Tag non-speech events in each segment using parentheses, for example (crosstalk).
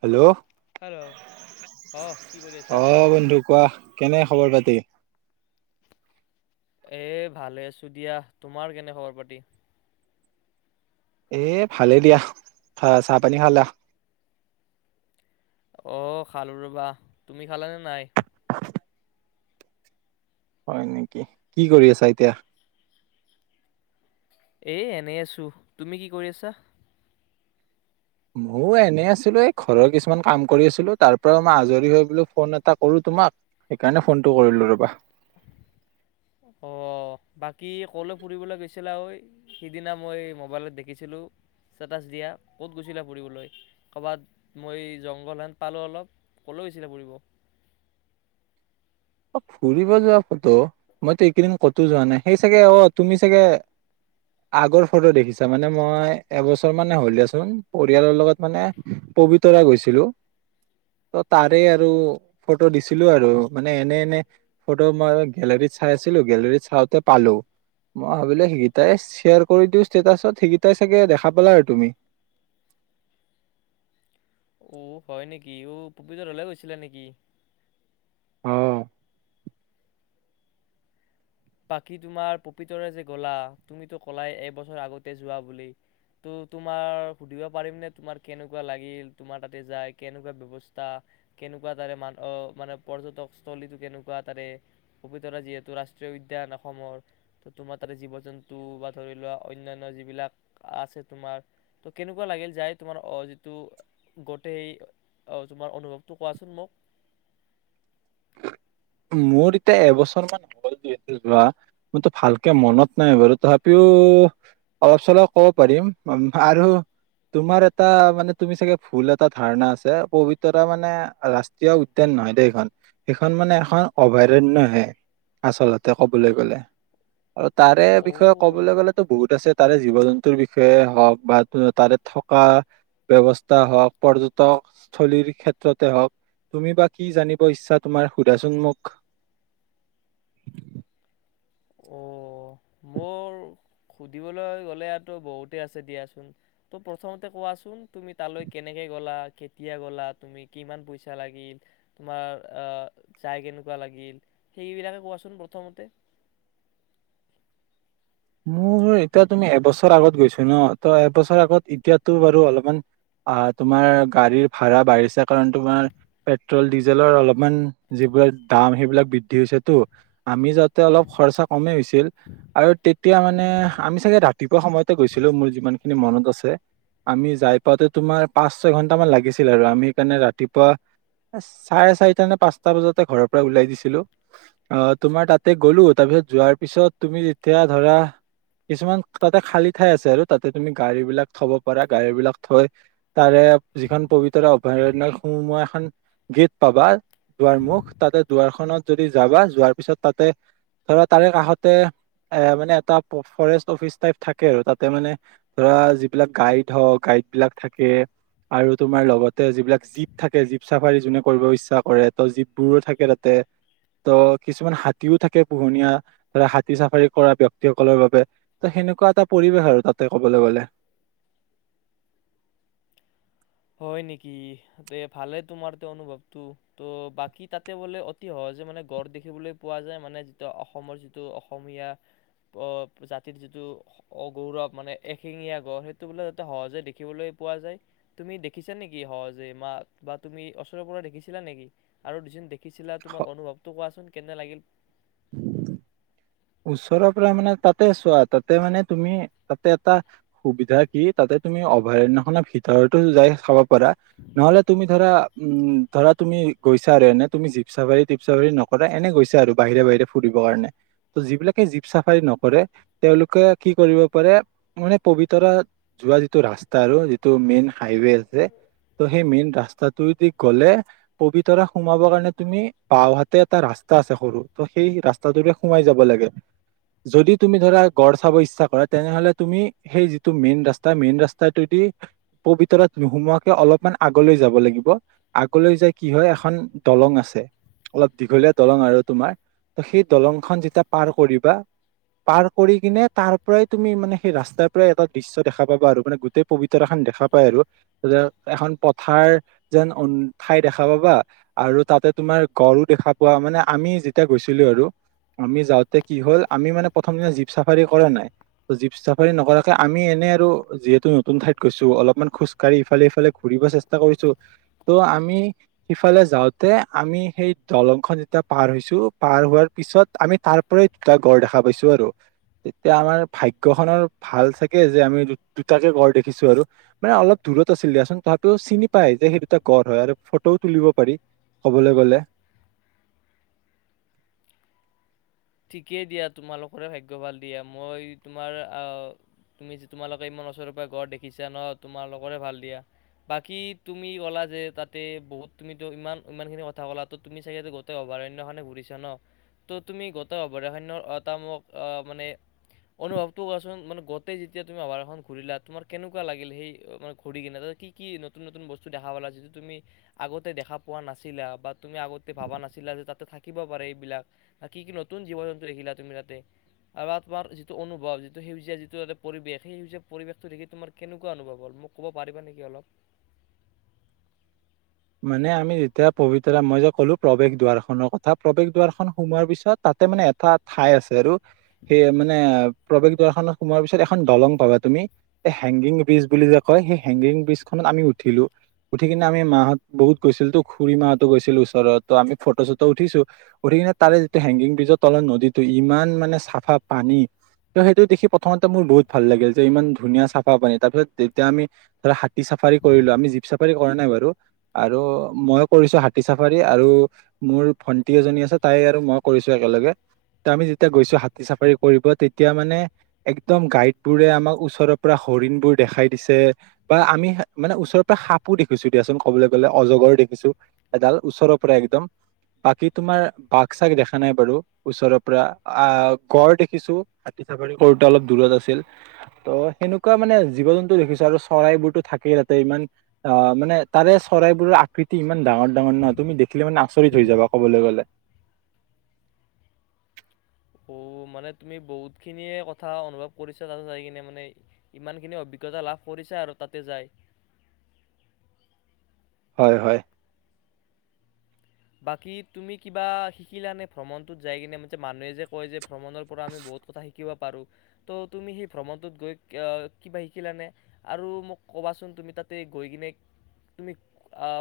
Hello. Hello অ। অ', বন্ধু কোৱা কেনে? খবৰ পাতি? এ ভালে আছো দিয়া। তোমাৰ কেনে খবৰ পাতি? এ ভালেই দিয়া। চাহ পানী খালা? অ', খালো ৰ'বা। তুমি খালাানে নাই? হয়, নেকি? কি কৰি আছা এতিয়া? এ এনেই আছো। তুমি কি কৰি আছা? ময়ো এনে আছিলো এই ঘৰৰ কিছুমান কাম কৰি আছিলো তাৰ পৰা মই আজৰি হৈ বোলো ফোন এটা কৰো তোমাক। সেইকাৰণে ফোনটো কৰিলো ৰ'বা। অ', বাকী ক'লৈ ফুৰিবলৈ গৈছিলা ঐ? সিদিনা মই মোবাইলত দেখিছিলোঁ ষ্টেটাছ দিয়া। ক'ত গৈছিলে ফুৰিবলৈ? ক'ৰবাত মই জংঘলহেন পালোঁ অলপ ক'লৈ গৈছিলে ফুৰিব? ফুৰিব যোৱা ফটো মইতো এইকেইদিন ক'তো যোৱা নাই সেই চাগে অ', তুমি চাগে আগৰ ফটো দেখিছা মানে মই এবছৰ মানে হ'লেই চোন পৰিয়ালৰ লগত মানে পবিতৰা গৈছিলো। ত তাৰে আৰু ফটো দিছিলো আৰু মা মানে এনে, এনে ফটো মই গেলেৰীত চাই আছিলো গেলেৰীত চাওঁতে পালো। মই ভাবিলো সেইকেইটাই শ্বেয়াৰ কৰি দিওঁ ষ্টেটাচত সেইকেইটাই চাগে দেখা পালা আৰু তুমি। অ', হয় নেকি? অ', পবিতৰালে গৈছিলা নেকি? অহ। বাকী তোমাৰ পবিতৰা যে, গ'লা তুমিতো কলাই এবছৰ আগতে যোৱা বুলি, ত তোমাৰ সুধিব পাৰিম নে? তোমাৰ কেনেকুৱা লাগিল? তোমাৰ তাতে যায় কেনেকুৱা ব্যৱস্থা? কেনেকুৱা তাৰে মান? অ', মানে পৰ্যটকস্থলীটো কেনেকুৱা তাৰে? পবিতৰা যিহেতু ৰা ষ্ট্ৰীয় উদ্যান অসমৰ। ত তোমাৰ তাৰে জীৱ জন্তু বা ধৰি লোৱা অন্যান্য যিবিলাক আছে তোমাৰ ত কেনেকুৱা লাগিল যায়? তোমাৰ আহ যিটো গোটেই স আহ তোমাৰ অনুভৱটো কোৱাচোন মোক? মোৰ এতিয়া এবছৰ মান হ'ল, যিহেতু যোৱা মইটো ভালকে মনত নাই বাৰু তথাপিও অলপ চলপ ক'ব পাৰিম আৰু তোমাৰ এটা মানে তুমি চাগে ভুল এটা ধাৰণা আছে পবিতৰা মানে ৰাষ্ট্ৰীয় উদ্যান নহয় দেই সেইখন, সেইখন মানে অভয়াৰণ্যহে। আচলতে ক'বলৈ গ'লে আৰু তাৰে বিষয়ে অ' কবলৈ গ'লেতো বহুত আছে তাৰে জীৱ জন্তুৰ বিষয়ে হওঁক বা তাৰে থকা ব্যৱস্থা হওঁক পৰ্যটকস্থলীৰ ক্ষেত্ৰতে হওঁক। তুমি বা কি জানিব ইচ্ছা? তোমাৰ সু দিয়াচোন মোক। অ' মোৰ সুধিবলৈ গ'লে আৰুটো বহুতে আছে দিয়াচোন। ত' প্ৰথমতে কোৱাচোন তুমি তালৈ কেনেকে গ'লা? কেতিয়া গ'লা? তুমি কিমান পইচা লাগিল? তোমাৰ আহ যাই কেনেকুৱা লাগিল? সেইবিলাকে কোৱাচোন প্ৰথমতে। মোৰ এতিয়া তুমি এবছৰ আগত গৈছো ন ত এবছৰ আগত এতিয়াতো বাৰু অলপমান আহ তোমাৰ গাড়ীৰ ভা়ড়া বাঢ়িছে কাৰণ তোমাৰ পেট্ৰল ডিজেলৰ অলপমান যিবিলাক দাম সেইবিলাক বৃদ্ধি হৈছেতো, আমি যাওঁতে অলপ খৰচা কমেই হৈছিল আৰু তেতি তেতিয়া মানে আমি চাগে ৰাতিপুৱা সময়তে গৈছিলো মোৰ যিমান খিনি মনত আছে আমি যায় পাওঁতে তোমাৰ পাঁচ, ছয় ঘন্টামান লাগিছিল আৰু আমি সেইকাৰণে ৰাতিপুৱা চাৰে চাৰিটা নে পাঁচটা বজাতে ঘৰৰ পৰা ওলাই দিছিলো। আহ তোমাৰ তাতে গলো তাৰপিছত যোৱাৰ পিছত তুমি যেতিয়া ধৰা কিছুমান তাতে খালী ঠাই আছে আৰু তাতে তুমি গাড়ী বিলাক থব পাৰা গাড়ী বিলাক থৈ তাৰে যিখন পবিত্ৰ অভয়াৰণ্য সোমোৱা এখন গেট পাবা দুৱাৰ মুখ তাতে দুৱাৰখনত যদি যাবা যোৱাৰ পিছত তাতে ধৰা তাৰে কাষতে এ মানে এটা ফৰেষ্ট অফিচ টাইপ থাকে আৰু তাতে মানে ধৰা যিবিলাক গাইড হওঁক, গাইড বিলাক থাকে আৰু তোমাৰ লগতে যিবিলাক জীপ থাকে জীপ চাফাৰী যোনে কৰিব ইচ্ছা কৰে ত জীপবোৰো থাকে তাতে। ত' কিছুমান হাতীও থাকে পোহনীয়া ধৰা হাতী চাফাৰী কৰা ব্যক্তিসকলৰ বাবে ত সেনেকুৱা এটা পৰিৱেশ আৰু তাতে ক'বলৈ গ'লে। হয়, নেকি? তে ভালে তোমাৰ অনুভৱটো ত বাকী তাতে বোলে অতি সহজে মানে গড় দেখিবলৈ পোৱা যায় মানে যিটো অসমৰ যিটো অসমীয়া জাতিৰ যিটো গৌৰৱ মানে এশিঙীয়া গড় সেইটো বোলে তাতে সহজে দেখিবলৈ পোৱা যায়। তুমি দেখিছা নেকি সহজে? মা বা তুমি ওচৰৰ পৰা দেখিছিলা নেকি? আৰু (unintelligible) দেখিছিলা তোমাৰ অনুভৱটো কোৱাচোন? কে ন (unintelligible) লাগিল উম ওচৰৰ পৰা মানে তাতে চোৱা তাতে মানে তুমি তাতে এটা সুবিধা কি তাতে তুমি অভয়াৰণয়খনৰ ভিতৰতো যাই খাব পাৰা নহলে তুমি ধৰা উম ধৰা তুমি গৈছা আৰু এনে তুমি জীপচাফাৰী টিপচাফাৰী নকৰা এনে গৈছা আৰু বাহিৰে বাহিৰে ফুৰিব কাৰণে ত যিবিলাকে জীপ চাফাৰী নকৰে তেওঁলোকে কি কৰিব পাৰে মানে পবিতৰা যোৱা যিটো ৰাস্তা আৰু যিটো মেইন হাইৱে আছে ত সেই মেইন ৰাস্তাটোদি গলে পবিতৰা সোমাব কাৰণে তুমি বাও হাতে এটা ৰাস্তা আছে সৰু ত সেই ৰাস্তাটো সমাই যাব যদি তুমি ধৰা গড় চাব ইচ্ছা কৰা তেনেহলে তুমি সেই যিটো মেইন ৰাস্তা মেইন ৰাস্তাটোদি পবিতৰত নোসুমোৱাকে অলপমান আগলৈ যাব লাগিব আগলৈ যাই কি হয় এখন দলং আছে অলপ দীঘলীয়া দলং আৰু তোমাৰ ত সেই দলংখন যেতিয়া পাৰ কৰিবা পাৰ কৰি কিনে তাৰ পৰাই তুমি মানে সেই ৰাস্তাৰ পৰাই এটা দৃশ্য দেখা পাবা আৰু মানে গোটেই পবিত্ৰ এখন দেখা পায় আৰু এখন পথাৰ যেন ঠাই দেখা পাবা আৰু তাতে তোমাৰ গড়ো দেখা পোৱা মানে আমি যেতিয়া গৈছিলো আৰু আমি যাওঁ তে কি হল আমি মানে প্ৰথম দিনা জীপ চাফাৰী কৰা নাই ত জীপ চাফাৰী নকৰাকে আমি এনে আৰু যিহেতু নতুন ঠাইত গৈছো অলপমান খোজ কঢ়ি ইফালে সফালে ঘুৰিব চেষ্টা কৰিছো ত' আমি সিফালে যাওঁতে আমি সেই দলংখন যেতিয়া পাৰ হৈছো পাৰ হোৱাৰ পিছত আমি তাৰ পৰাই দুটা গড় দেখা পাইছো আৰু তেতিয়া আমাৰ ভাগ্যয় খনৰ ভাল চাগে যে আমি দুটাকে গড় দেখিছো আৰু মানে অলপ দূৰত আছিল দিয়াচোন তথাতোও চিনি পায় যে সেই দুটা গড় হয় আৰু ফটোও তুলিব পাৰি কবলৈ গলে ঠিকেই দিয়া তোমালোকৰে ভাগ্যভাল দিয়া মই তোমাৰ তুমি যে তোমালোকে ইমান ওচৰৰ পৰা গড় দেখিছা ন তোমালোকৰে ভাল দিয়া বাকী তুমি ক'লা যে তাতে বহুত তুমো ইমান ইমান খিনি কথা কলা ত তুমি চাগ গোটেই অভয়াৰণ্যখনে ঘুৰিছা ন ত তুমি অভয়াৰ্য এটা মোক অ মানে অনুভৱটোও কোৱাচোন মানে গোটেই যেতিয়া তুমি অভাৰখন ঘূৰিলা তোমাৰ কেনেকুৱা লাগিল সেই ঘুৰি কিনে ত কি কি নতুন নতুন বস্তু দেখা পালা যিটো তুমি আগতে দেখা পোৱা নাছিলা বা তুমি আগতে ভাবা নাছিলা যে তাতে থাকিব পাৰে এইবিলাক বা কি কি নতুন নতুন জীৱ জন্তু দেখিলা তুমি তাতে আৰু তোমাৰ যিটো অনুভৱ যিটো সেউজীয়া যিটো ত পৰিৱেশ সেই সেউজীয়া পৰিৱেশটো দেখি তোমাৰ কেনেকুৱা অনুভৱ হ'ল মোক ক'ব পাৰিবা নেকি অলপ মানে আমি যেতিয়া পবিত্ৰ মই যে ক'লো প্ৰৱেশ দাৰ খনৰ কথা প্ৰৱেশ দুৱাৰখনন সোমোৱাৰ পিছত তাতে মানে এটা ঠাই আছে আৰু সেই মানে প্ৰবেশ খত সোমোৱাৰ পিছত এখন দলং পাবা তুমি হেংগিং ব্ৰিজ বুলি যে কয় সেই হেংগিং ব্ৰিজখনত আমি উঠিলো উঠি কিনে আমি মাহত বহুত গৈছিল তো খুুৰী মাহতো গৈছিল ওচৰত ত আমি ফটো চটো উঠিছো উঠি কিনে তাৰে যিটো হেংগিং ব্ৰিজৰ তলত নদীতটো ইমান মানে চাফা পানী ত সেইটো দেখি প্ৰথমতে মোৰ বহুত ভাল লাগিল যে ইমান ধুনীয়া চাফা পানী তাৰ পিছত যেতিয়া আমি ধৰা হাতী চাফাৰী কৰিলো আমি জীপ চাফাৰ কৰা নাই বাৰু আৰু মই কৰিছো হাতী চাফাৰী আৰু মোৰ ভন্টি এজনী আছে তাই আৰু মই কৰিছো একেলগে ত আমি যেতিয়া গৈছো হাতী চাফাৰী কৰিব তেতিয়া মানে একদম গাইড বোৰে আমাক ওচৰৰ পৰা হৰিণ বোৰ দেখাই দিছে বা আমি মানে ওচৰৰ পৰা সাপো দেখিছো দিয়াচোন ক'বলৈ গলে অজগৰ দেখিছো এডাল ওচৰৰ পৰা একদম বাকী তোমাৰ বাঘ চাগ দেখা নাই বাৰু ওচৰৰ পৰা আহ গড় দেখিছো হাতী চফাৰী গৰুটো অলপ দূৰত আছিল ত সেনেকুৱা মানে জীৱ জন্তু দেখিছো আৰু চৰাইবোৰতো থাকেই তাতে ইমান আহ মানে তাৰে চৰাইবোৰৰ আকৃতি ইমান ডাঙৰ ডাঙৰ নহয় তুমি দেখিলে মানে আচৰিত হৈ যাবা কবলৈ গলে অ মানে তুমি বহুত খিনিয়ে কথা অনুভৱ কৰিছা তাতে যাই কিনে মানে ইমান খিনি অভিজ্ঞতা লাভ কৰিছা আৰু তাতে যাই হয় হয় বাকী তুমি কিবা শিকিলা নে ভ্ৰমণটোত যাই কিনে মানুহে যে কয় যে ভ্ৰণৰ পৰা আমি বহুত কথা শিকঁ শিকিব পাৰোঁ। তো তুমি সেই ভ্ৰমণটোত গৈ কিবা শিকিলানে আৰু মোক ক'বাচোন তুমি তাতে গৈ কিনে তুমি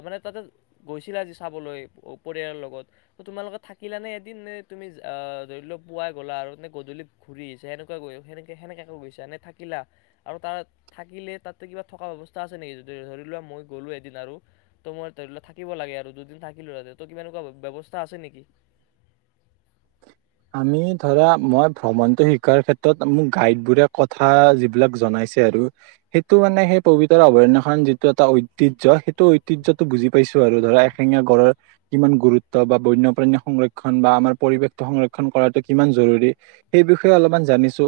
মানে তাতে গৈছিলা আজি চাবলৈ অ পৰিয়ালৰ লগত ত তোমালোকে থাকিলা নে এদিন নে তুমি ধৰি লোৱা পুৱাই গলা আৰু নে গধূলি ঘূৰি আহিছো সেনেুৱা গৈ সেনে সেনেকোকে গৈছা নে থাকিলা আৰু তাত থাকিলে তাতো কিবা থকা ব্যৱস্থা আছে নেকি ধৰি লোৱা মই গ'লো এদিন আৰু ত' মই ধৰি লোৱা থাকিব লাগে আৰু দুদিন থাকিলো আৰু ত কিবা এনেকুৱা ব্যৱস্থা আছে নেকি? আমি ধৰা মই ভ্ৰমণটো শিকাৰ ক্ষেত্ৰত মোক গাইড বোৰে কথা যিবিলাক জনাইছে আৰু সেইটো মানে সেই পবিত্ৰ অভয়াৰণ্যয়খন যিটো এটা ঐতিহ্যৰ সেইটো ঐতিহ্য টো বুজি পাইছো আৰু ধৰা এশিঙিয়া গড়ৰ কিমান গুৰুত্ব বা বন্যপ্ৰাণী সংৰক্ষন বা আমাৰ পৰিৱেশটো সংৰক্ষ কৰা কিমান জৰুৰী সেই বিষয়ে অলপমান জানিছো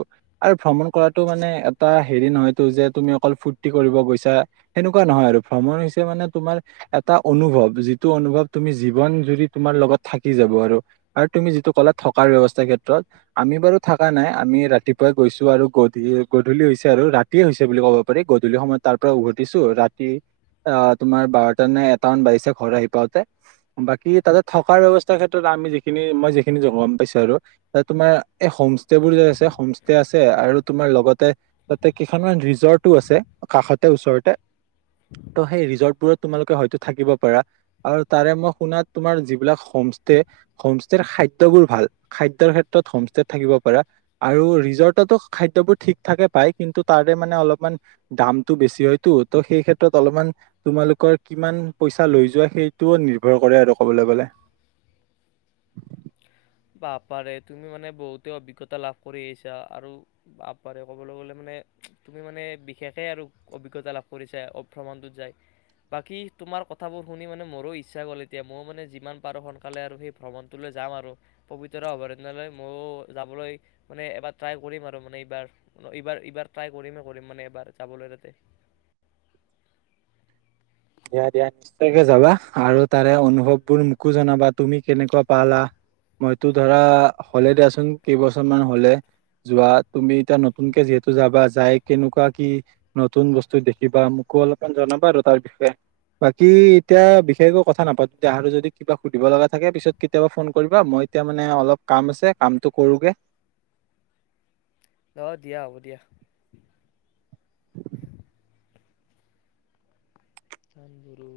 আৰু ভ্ৰমণ কৰাটো মানে এটা হেৰি নহয়তো যে তুমি অকল ফূৰ্তি কৰিব গৈছা সেনেকুৱা নহয় আৰু ভ্ৰমণ হৈছে মানে তোমাৰ এটা অনুভৱ যিটো অনুভৱ তুমি জীৱন জুৰি তোমাৰ লগত থাকি যাব আৰু আৰু তুমি যিটো কলাত থকাৰ ব্যৱস্থাৰ ক্ষেত্ৰত আমি বাৰু থকা নাই আমি ৰাতিপুৱাই গৈছো আৰু গধূ গধূলি হৈছে আৰু ৰাতিয়ে হৈছে বুলি ক'ব পাৰি গধূলি সময়ত তাৰ পৰা উভতিছো ৰাতি আহ তোমাৰ বাৰটা নে এটামান বাঢ়িছে ঘৰ আহি পাওঁতে বাকি তাতে থকা ব্যৱস্থাৰ ক্ষেত্ৰত আমি যিখিনি মই যিখিনি গম আৰু তা তোমাৰ এই হোমষ্টে বোৰ যে আছে হোমষ্টে আছে আৰু তোমাৰ লগতে তাতে কেইখনমান ৰিজৰ্টো আছে কাষতে ওচৰতে ত' সেই ৰিজৰ্ট বোৰত তোমালোকে হয়তো থাকিব পাৰা আৰু তাৰে মই শুনা তোমাৰ যিবিলাক হোমষ্টে হোমষ্টেৰ খা- খাদ্য বোৰ ভাল খাদ্যৰ ক্ষেত্ৰত হোমষ্টেত থাকিব পাৰা আৰু ৰিজৰ্টতো খাদ্যবোৰ ঠিক ঠাকে পায় কিন্তু তাৰে মানে অলপমান দামটো বেছি হয়তো ত' সেই ক্ষেত্ৰত অলপমান তোমালোকৰ কিমান পইচা লৈ যোৱা সেইটোও নিৰ্ভৰ কৰে আৰু ক'বলৈ গ'লে বা পাৰে তুমি মানে বহুতে অভিজ্ঞতা লাভ কৰি আহিছা আৰু বাপাৰে কবলৈ গলে মানে তুমি মানে বিশেষে আৰু অভিজ্ঞতা লাভ কৰিছা ভ্ৰমণটোত যাই বাকী তোমাৰ কথাবোৰ শুনি মানে মোৰো ইচ্ছা গ'ল এতিয়া ময়ও মানে যিমান পাৰো সোনকালে আৰু সেই ভ্ৰমণটোলৈ যাম আৰু পবিতৰা অভয়াৰণ্য লৈ মইয়ো যাবলৈ মানে এবাৰ ট্ৰাই কৰিম আৰু মানে এইবাৰ এইবাৰ এইবাৰ ট্ৰাই কৰিমে কৰিম মানে এবাৰ যাবলৈ তাতে দিয়া দিয়া নিশ্চয়কে যাবা আৰু তাৰে অনুভৱ বোৰ মোকো জনাবা তুমি কেনেকুৱা পালা মইতো ধৰা হলে দিয়াচোন কেইবছৰ মান হ'লে যোৱা তুমি এতিয়া নতুনকে যিহেতু যাবা যাই কেনেকুৱা কি নতুন বস্তু দেখিবা মোকো অলপমান জনাবা আৰু তাৰ বিষয়ে বাকী এতিয়া বিশেষকৈ কথা নাপাতো দে আৰু যদি কিবা সুধিব লগা থাকে পিছত কেতিয়াবা ফোন কৰিবা মই এতিয়া মানে অলপ কাম আছে কামটো কৰোগে অ দিয়া হ'ব দিয়া চান বৰু